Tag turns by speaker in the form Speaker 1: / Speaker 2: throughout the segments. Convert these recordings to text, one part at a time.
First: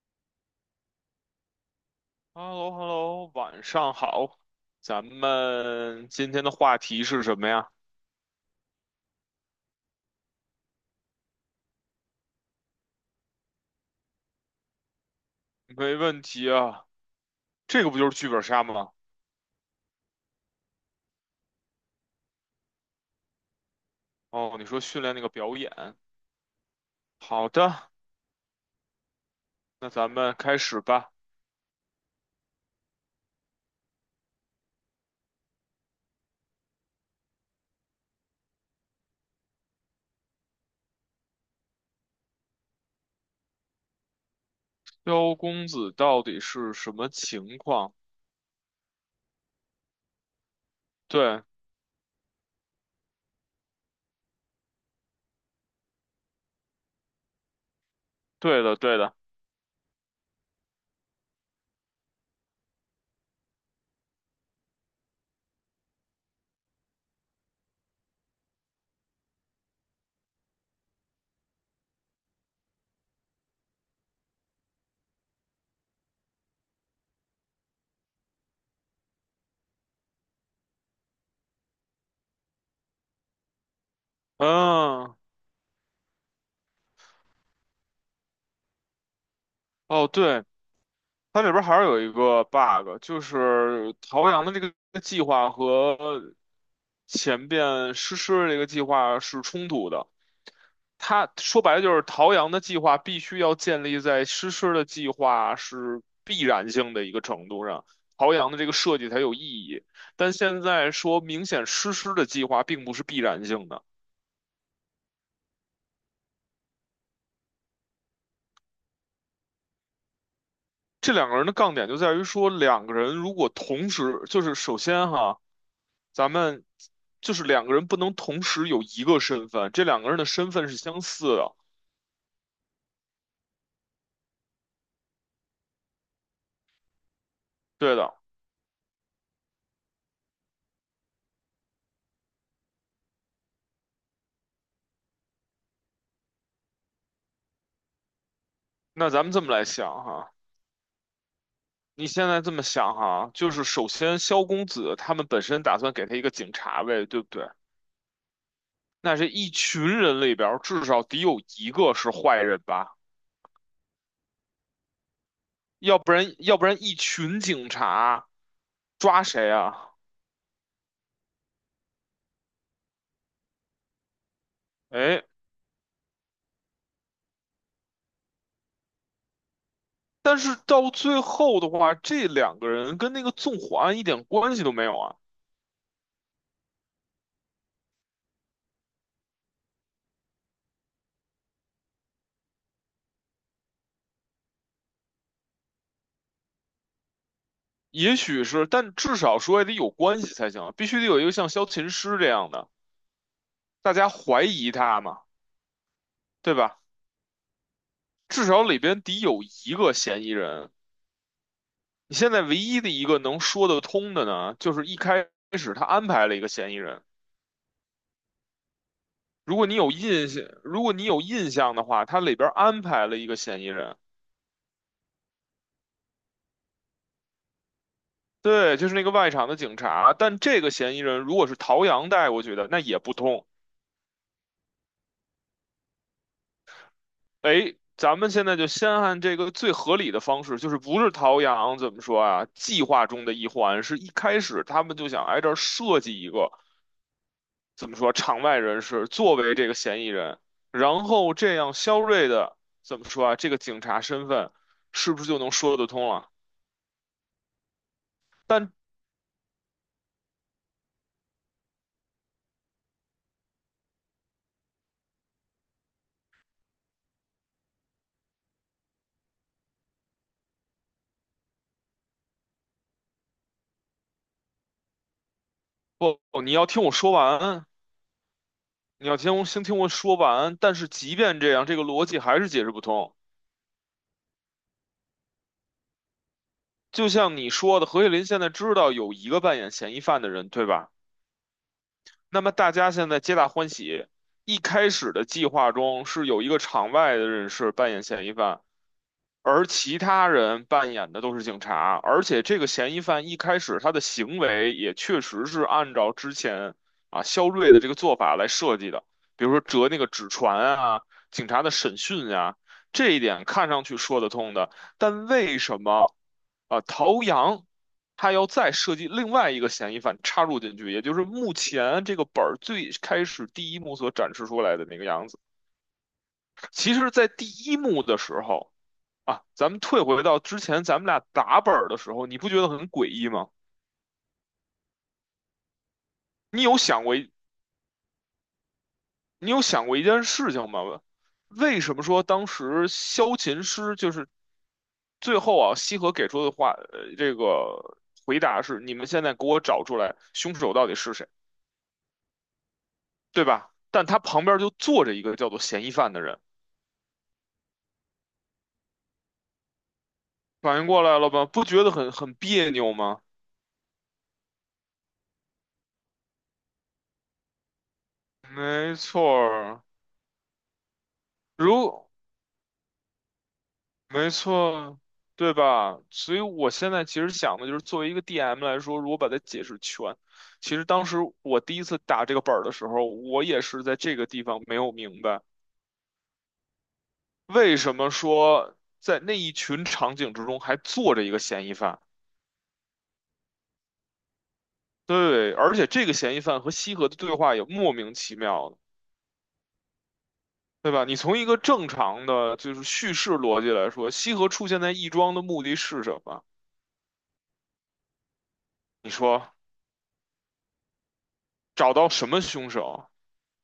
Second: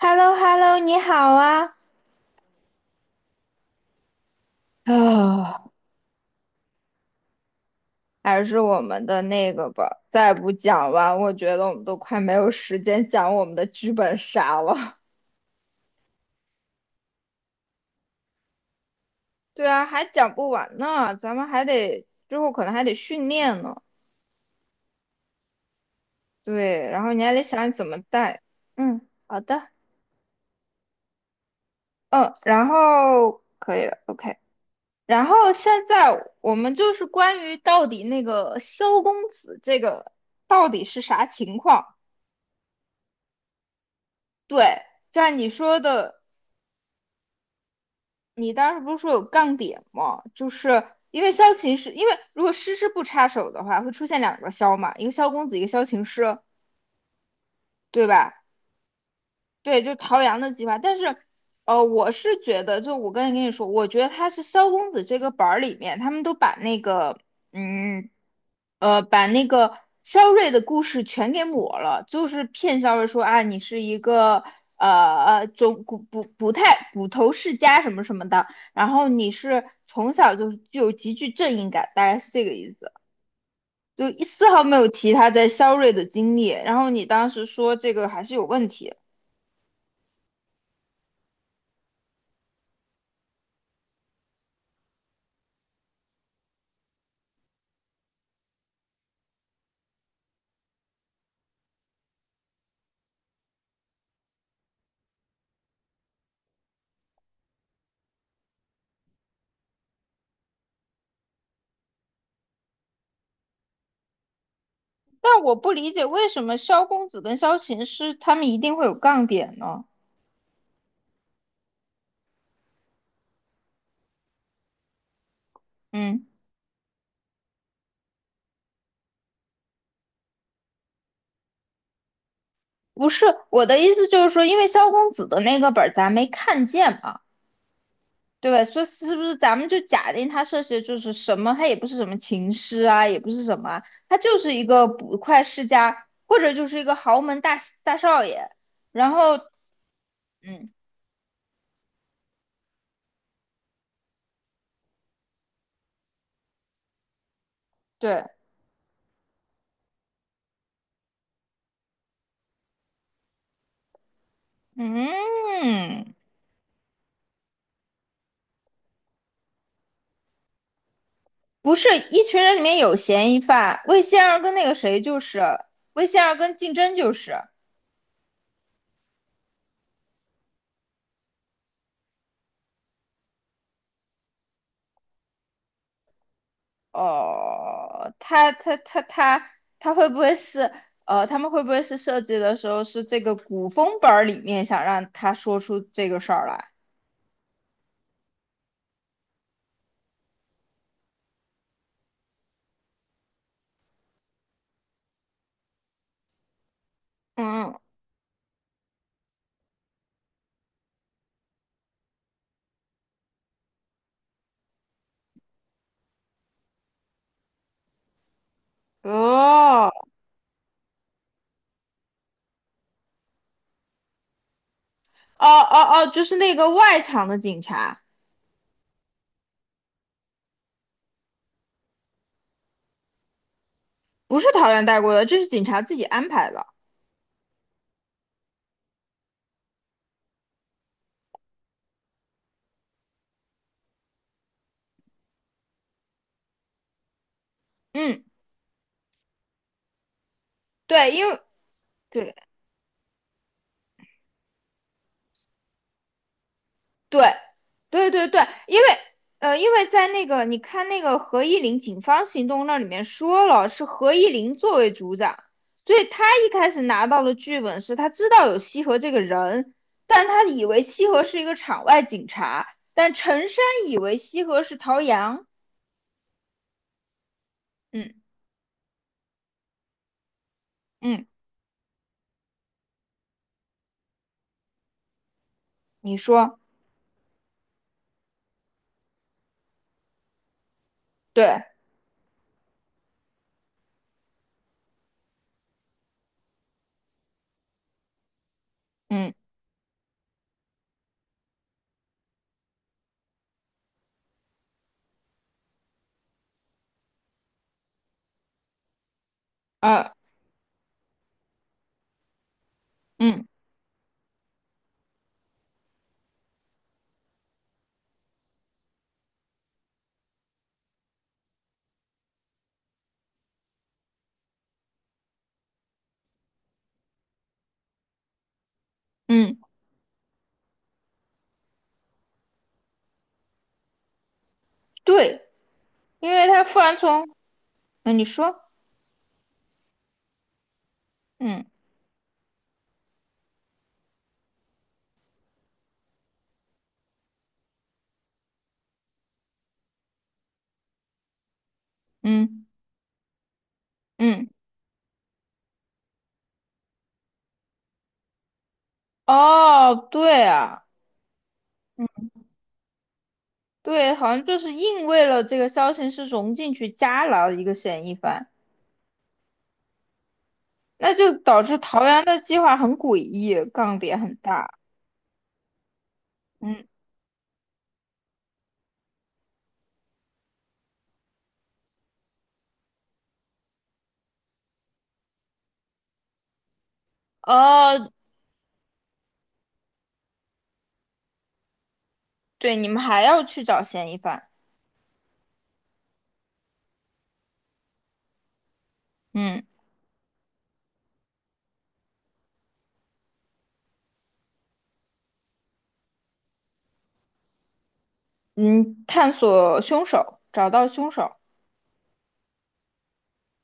Speaker 1: h e l l o h e l l o 你好啊！
Speaker 2: h e l l o h e l l o 晚上好。咱
Speaker 1: 啊，
Speaker 2: 们今天的话题是什么呀？
Speaker 1: 还是我们的那个吧，再不讲完，我觉得我们都快没有时间讲我们的剧本杀了。
Speaker 2: 没问题啊，这个不就是剧本杀吗？
Speaker 1: 对啊，还讲不完呢，咱们还得之后可能还得训练呢。
Speaker 2: 哦，你说训练那个表演。
Speaker 1: 对，然后你还得
Speaker 2: 好
Speaker 1: 想怎
Speaker 2: 的，
Speaker 1: 么带。嗯，好的。
Speaker 2: 那咱们开始吧。
Speaker 1: 嗯，然后可以了，OK。然后现在我们就是关于到底那个萧公子这个到底是啥情况？对，就
Speaker 2: 萧
Speaker 1: 像你
Speaker 2: 公
Speaker 1: 说
Speaker 2: 子
Speaker 1: 的。
Speaker 2: 到底是什么情况？
Speaker 1: 你当时不是说有杠点吗？就是因为
Speaker 2: 对，
Speaker 1: 萧琴师，因为如果诗诗不插手的话，会出现两个萧嘛，一个萧公子，一个萧琴师，对吧？
Speaker 2: 对的，对的。
Speaker 1: 对，就陶阳的计划。但是，我是觉得，就我刚才跟你说，我觉得他是萧公子这个本儿里面，他们都嗯，把那个萧睿的故事全给抹了，就是骗萧睿说啊，你是一个呃呃中捕捕捕太捕头世家什么什么的，然后你是从小就是具有极具正义感，大概是这个意思。就一丝毫没有提
Speaker 2: 嗯，
Speaker 1: 他在萧睿的经历，然后你当时说这个还是有问题。
Speaker 2: 哦，对，它里边还是有一个 bug，就是陶阳的这个计划和前边诗诗的这个计划是冲突的。他说白了就是陶阳的计划必须要建立在诗诗的计划是必然性的一个程度上，陶阳的这个设计才有意义。但现在说明显诗诗的计划并不是必然性的，
Speaker 1: 但我不理解为什么萧公子跟萧琴师他们一定会有杠点呢？
Speaker 2: 这两个人的杠点就在于说，两个人如果同时，就是首先哈，
Speaker 1: 嗯，
Speaker 2: 咱们就是两个人不能同时有一个身份，这两个人的身份是相似的，
Speaker 1: 不是，我的意思就是说，因为萧公子的那个本儿咱没看见嘛，
Speaker 2: 对的。
Speaker 1: 对吧？所以是不是咱们就假定他涉嫌就是什么？他也不是什么琴师啊，也不是什么啊，他就是一个捕快世家，或者就是一个豪门大少爷。
Speaker 2: 那
Speaker 1: 然
Speaker 2: 咱们
Speaker 1: 后，
Speaker 2: 这么来想哈。
Speaker 1: 嗯，
Speaker 2: 你现在这么想哈，就是首先萧公子他们本身打算给他一个警察位，对不对？
Speaker 1: 对，
Speaker 2: 那这一群人里边儿至少得有一个是坏人吧？要不
Speaker 1: 嗯，
Speaker 2: 然，要不然一群警察抓谁啊？
Speaker 1: 不是，一群人里面有嫌疑犯，魏仙儿跟那个谁就
Speaker 2: 哎，
Speaker 1: 是。魏仙儿跟竞争就是，
Speaker 2: 但是到最后的话，这两个人跟那个纵火案一点关系都没有啊。
Speaker 1: 哦，他会不会是他们会不会是设计的时候是这个古风本儿里面想让他说出这个事儿来？
Speaker 2: 也许是，但至少说也得有关系才行啊，必须得有一个像萧琴师这样的，大家怀疑他嘛，对吧？
Speaker 1: 嗯，
Speaker 2: 至少里边得有一个嫌疑人。你现在唯一的一个能说得通的呢，就是一开始他安排了一个嫌疑人。如果你有
Speaker 1: 哦
Speaker 2: 印象，如果你有印象的话，他里边安排了一个嫌疑人，
Speaker 1: 哦哦哦，就是那个外场的警察。
Speaker 2: 对，就是那个外场的警察。但这个嫌疑人如果是陶阳带过去的，那也不通。
Speaker 1: 不是桃园带过的，这是警察自己安排的。
Speaker 2: 哎，咱们现在就先按这个最合理的方式，就是不是陶阳怎么说啊？计划中的一环，是一开始他们就想挨这儿设计一个怎么说
Speaker 1: 嗯，
Speaker 2: 场外人士作为这个嫌疑人，然
Speaker 1: 对，
Speaker 2: 后这样肖瑞
Speaker 1: 对
Speaker 2: 的怎么说啊？这个警察身份是不是就能说得通了？
Speaker 1: 对，对对对，
Speaker 2: 但
Speaker 1: 因为因为在那个你看那个何依林警方行动那里面说了，是何依林作为组长，所以他一开始拿到的剧本是他知道有西河这个人，但他以为西河是一个场外警察，但陈山以为西河是陶阳。
Speaker 2: 不，你要听我说完，
Speaker 1: 嗯
Speaker 2: 你要听我先听我说完。但是即
Speaker 1: 嗯，
Speaker 2: 便这样，这个逻辑还是解释不通。
Speaker 1: 你说，
Speaker 2: 就像你说的，何叶林现在知道有一个扮演嫌疑犯的人，对吧？
Speaker 1: 对。
Speaker 2: 那么大家现在皆大欢喜。一开始的计划中是有一个场外的人士扮演嫌疑犯，
Speaker 1: 嗯
Speaker 2: 而其他人扮演的都是警察，而且这个嫌疑犯一开始他的行为也确实是按照之前啊肖瑞的这个做法来设计的，比如说折那个
Speaker 1: 呃
Speaker 2: 纸船啊，警察的审讯呀、这一点
Speaker 1: 嗯
Speaker 2: 看上去说得通的，但为什么啊陶阳他要再设计另外一个嫌疑犯插入进去，也就是目前这个本儿最开始第一幕所展示出来的那个样子？其实，在第一幕的时候。啊，
Speaker 1: 嗯，
Speaker 2: 咱们退回到之前咱们俩打本儿的时候，你不觉得很诡异吗？
Speaker 1: 对，因为
Speaker 2: 你
Speaker 1: 他
Speaker 2: 有
Speaker 1: 突然
Speaker 2: 想过
Speaker 1: 从。
Speaker 2: 一
Speaker 1: 嗯，你说。
Speaker 2: 你有想过一件事情吗？
Speaker 1: 嗯
Speaker 2: 为什么说当时萧琴师就是最后啊，西河给出的话，这个回答是你们现在给我找出来凶手到底是谁，
Speaker 1: 嗯
Speaker 2: 对吧？但他旁
Speaker 1: 嗯，
Speaker 2: 边就坐着一个叫做嫌疑犯的人，
Speaker 1: 哦对
Speaker 2: 反
Speaker 1: 啊。
Speaker 2: 应过来了吧？不觉得很别扭吗？
Speaker 1: 对，好像就是硬为了这个消息是融进去加了一个嫌疑犯，
Speaker 2: 没错儿
Speaker 1: 那就导致桃
Speaker 2: 如
Speaker 1: 园的计划很诡异，杠点
Speaker 2: 没
Speaker 1: 很大。
Speaker 2: 错，对吧？所以我
Speaker 1: 嗯，
Speaker 2: 现在其实想的就是，作为一个 DM 来说，如果把它解释全，其实当时我第一次打这个本儿的时候，我也是在这个地方没有明白，为什
Speaker 1: 哦，
Speaker 2: 么说在那一群场景之中还坐着一个嫌疑犯。
Speaker 1: 对，你们还要去找嫌疑犯。
Speaker 2: 对，而且这个嫌疑犯和西河的对话也莫名其妙的，
Speaker 1: 嗯
Speaker 2: 对吧？你从一个正常的就是叙事逻辑来说，西河出现在亦庄的目的是什么？
Speaker 1: 嗯，
Speaker 2: 你
Speaker 1: 探
Speaker 2: 说
Speaker 1: 索凶手，找到凶手，
Speaker 2: 找到什么凶手？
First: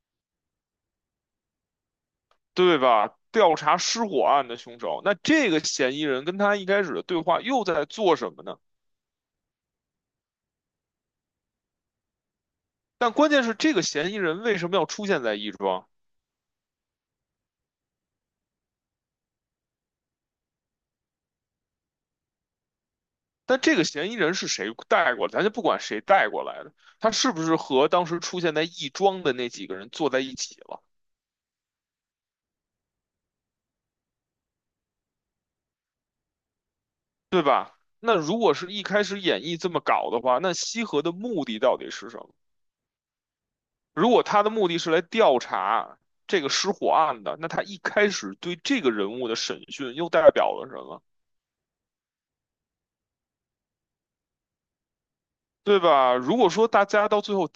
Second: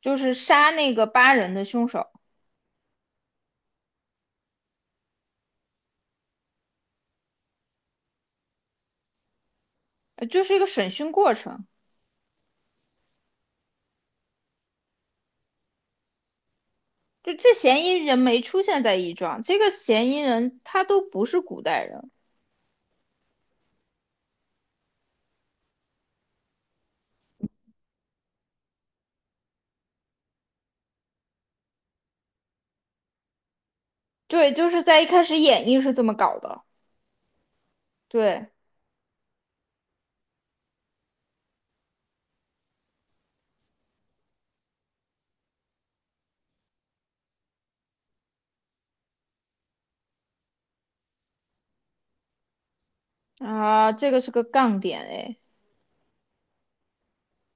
Speaker 1: 就是杀那个8人的凶手。
Speaker 2: 对吧？调查失火案的凶手，那这个嫌疑人跟他一开始的对话又在做什么呢？
Speaker 1: 就是一个审讯过程。
Speaker 2: 但关键是这个嫌疑人为什么要出现在亦庄？
Speaker 1: 就这嫌疑人没出现在一庄，这个嫌疑人他都不是古代人。
Speaker 2: 但这个嫌疑人是谁带过来？咱就不管谁带过来的，他是不是和当时出现在亦庄的那几个人坐在一起了？
Speaker 1: 对，就是在一开始演绎是这么搞的。
Speaker 2: 那如
Speaker 1: 对。
Speaker 2: 果是一开始演绎这么搞的话，那西河的目的到底是什么？如果他的目的是来调查这个失火案的，那他一开始对这个人物的审讯又代表了什么？
Speaker 1: 啊，这个是个杠点哎。
Speaker 2: 对吧？如果说大家到最后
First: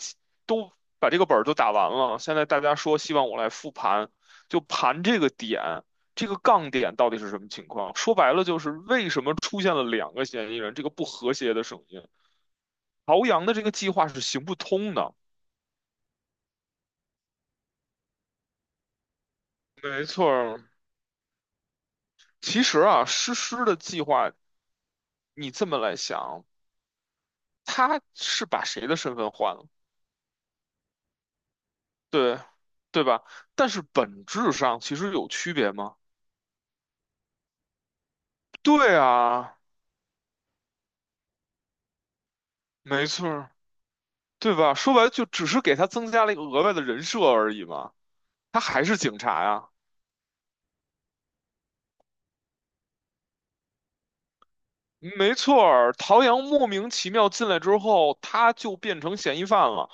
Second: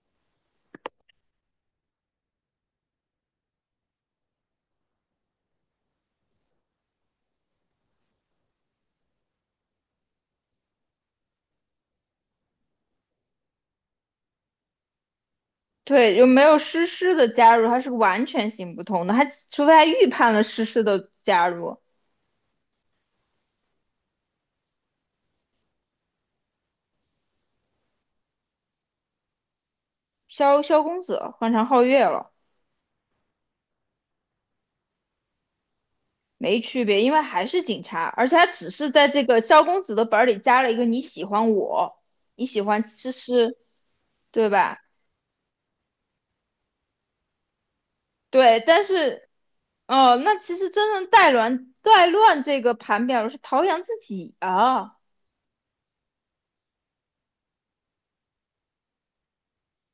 Speaker 2: 都把这个本儿都打完了，现在大家说希望我来复盘，就盘这个点，这个杠点到底是什么情况？说白了就是为什么出现了两个嫌疑人，这个不和谐的声音，朝阳的这个计划是行不通的。
Speaker 1: 对，有没有诗诗的加入，它是完全行不通的，他除非他
Speaker 2: 没
Speaker 1: 预
Speaker 2: 错
Speaker 1: 判了
Speaker 2: 儿，
Speaker 1: 诗诗的加入。
Speaker 2: 其实啊，诗诗的计划，你这么来想，他是把谁的身份换了？
Speaker 1: 萧公子换成皓月了。
Speaker 2: 对，对吧？但是本质上其实有区别吗？
Speaker 1: 没区别，因为还是警察，而且他只是
Speaker 2: 对
Speaker 1: 在这个
Speaker 2: 啊，
Speaker 1: 萧公子的本儿里加了一个你喜欢我，你喜欢
Speaker 2: 没
Speaker 1: 诗
Speaker 2: 错。
Speaker 1: 诗，对
Speaker 2: 对吧？
Speaker 1: 吧？
Speaker 2: 说白了就只是给他增加了一个额外的人设而已嘛，他
Speaker 1: 对，但
Speaker 2: 还是警
Speaker 1: 是
Speaker 2: 察呀。
Speaker 1: 哦，那其实真正带乱这个盘表的是陶阳自己啊。
Speaker 2: 没错儿，陶阳莫名其妙进来之后，他就变成嫌疑犯了，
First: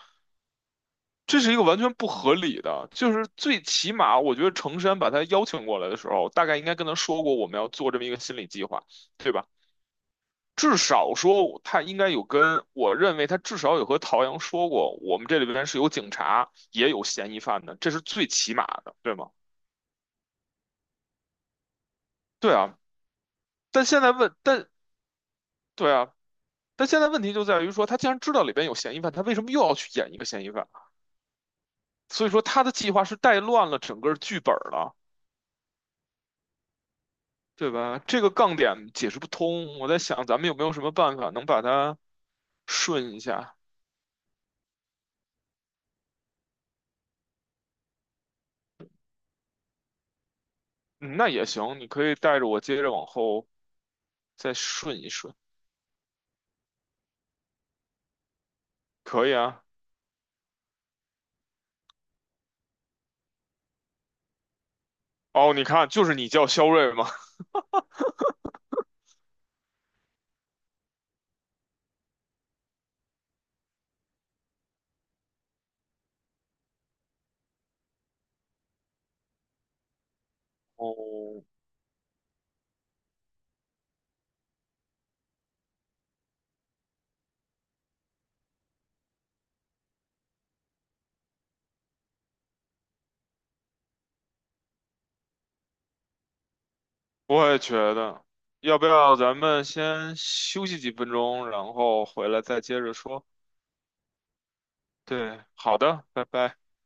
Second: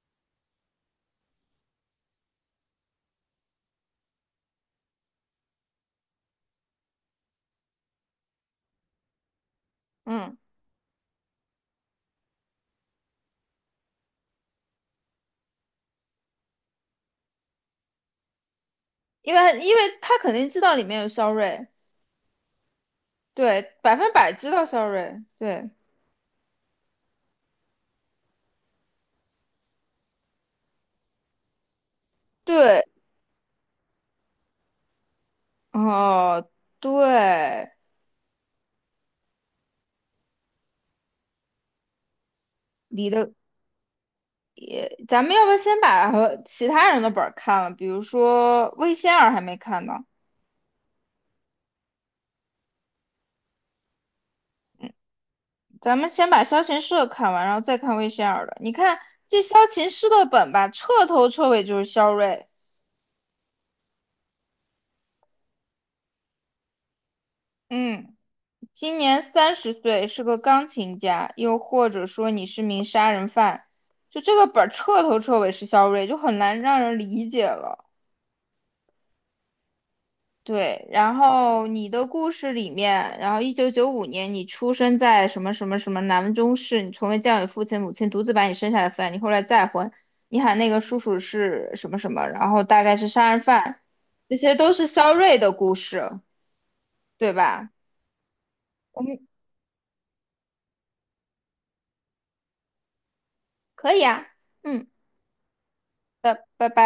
Speaker 2: 这是一个完全不合理的。就是最起码，我觉得程山把他邀请过来的时候，大概应该跟他说过我们要做这么一个心理计划，对吧？
Speaker 1: 嗯，
Speaker 2: 至少说他应该有跟，我认为他至少有和陶阳说过，我们这里边是有警察，也有嫌疑犯的，这是最起码的，对吗？
Speaker 1: 因为他肯定知道里面有肖睿。
Speaker 2: 对啊。
Speaker 1: 对，
Speaker 2: 但
Speaker 1: 百
Speaker 2: 现在
Speaker 1: 分百
Speaker 2: 问，
Speaker 1: 知道
Speaker 2: 但
Speaker 1: 对
Speaker 2: 对啊，但现在问题就在于说，他既然知道里边有嫌疑犯，他为什么又要去演一个嫌疑犯？所以说他的
Speaker 1: 对。
Speaker 2: 计划是带乱了整个剧本了，
Speaker 1: 哦，
Speaker 2: 对
Speaker 1: 对，
Speaker 2: 吧？这个杠点解释不通。我在想，咱们有没有什么办法能把它
Speaker 1: 你
Speaker 2: 顺一
Speaker 1: 的
Speaker 2: 下？
Speaker 1: 也，咱们要不要先把和其他人的本儿看了？比如说魏仙儿还没看呢。
Speaker 2: 嗯，那也行，你可以带着我接着往后再顺一顺，
Speaker 1: 咱们先把萧琴师的看完，然后再看魏仙儿的。你看
Speaker 2: 可以
Speaker 1: 这
Speaker 2: 啊。
Speaker 1: 萧琴师的本吧，彻头彻尾就是肖睿。
Speaker 2: 哦，你看，就是你叫肖瑞吗？
Speaker 1: 嗯，今年30岁，是个钢琴家，又或者说你是名杀人犯，就这个本儿彻头彻尾是肖睿，就很难让人理解了。对，然
Speaker 2: 哦，
Speaker 1: 后你的故事里面，然后1995年你出生在什么什么什么南中市，你从未教育父亲母亲独自把你生下来抚养，你后来再婚，你喊那个叔叔是什么什么，然后大概是杀人犯，这些都是肖瑞的故事，对
Speaker 2: 我也
Speaker 1: 吧？
Speaker 2: 觉得，要不
Speaker 1: 我
Speaker 2: 要
Speaker 1: 们
Speaker 2: 咱们先休息几分钟，然后回来再接着说？
Speaker 1: 可以啊。嗯，
Speaker 2: 对，好的，拜
Speaker 1: 拜
Speaker 2: 拜。
Speaker 1: 拜拜。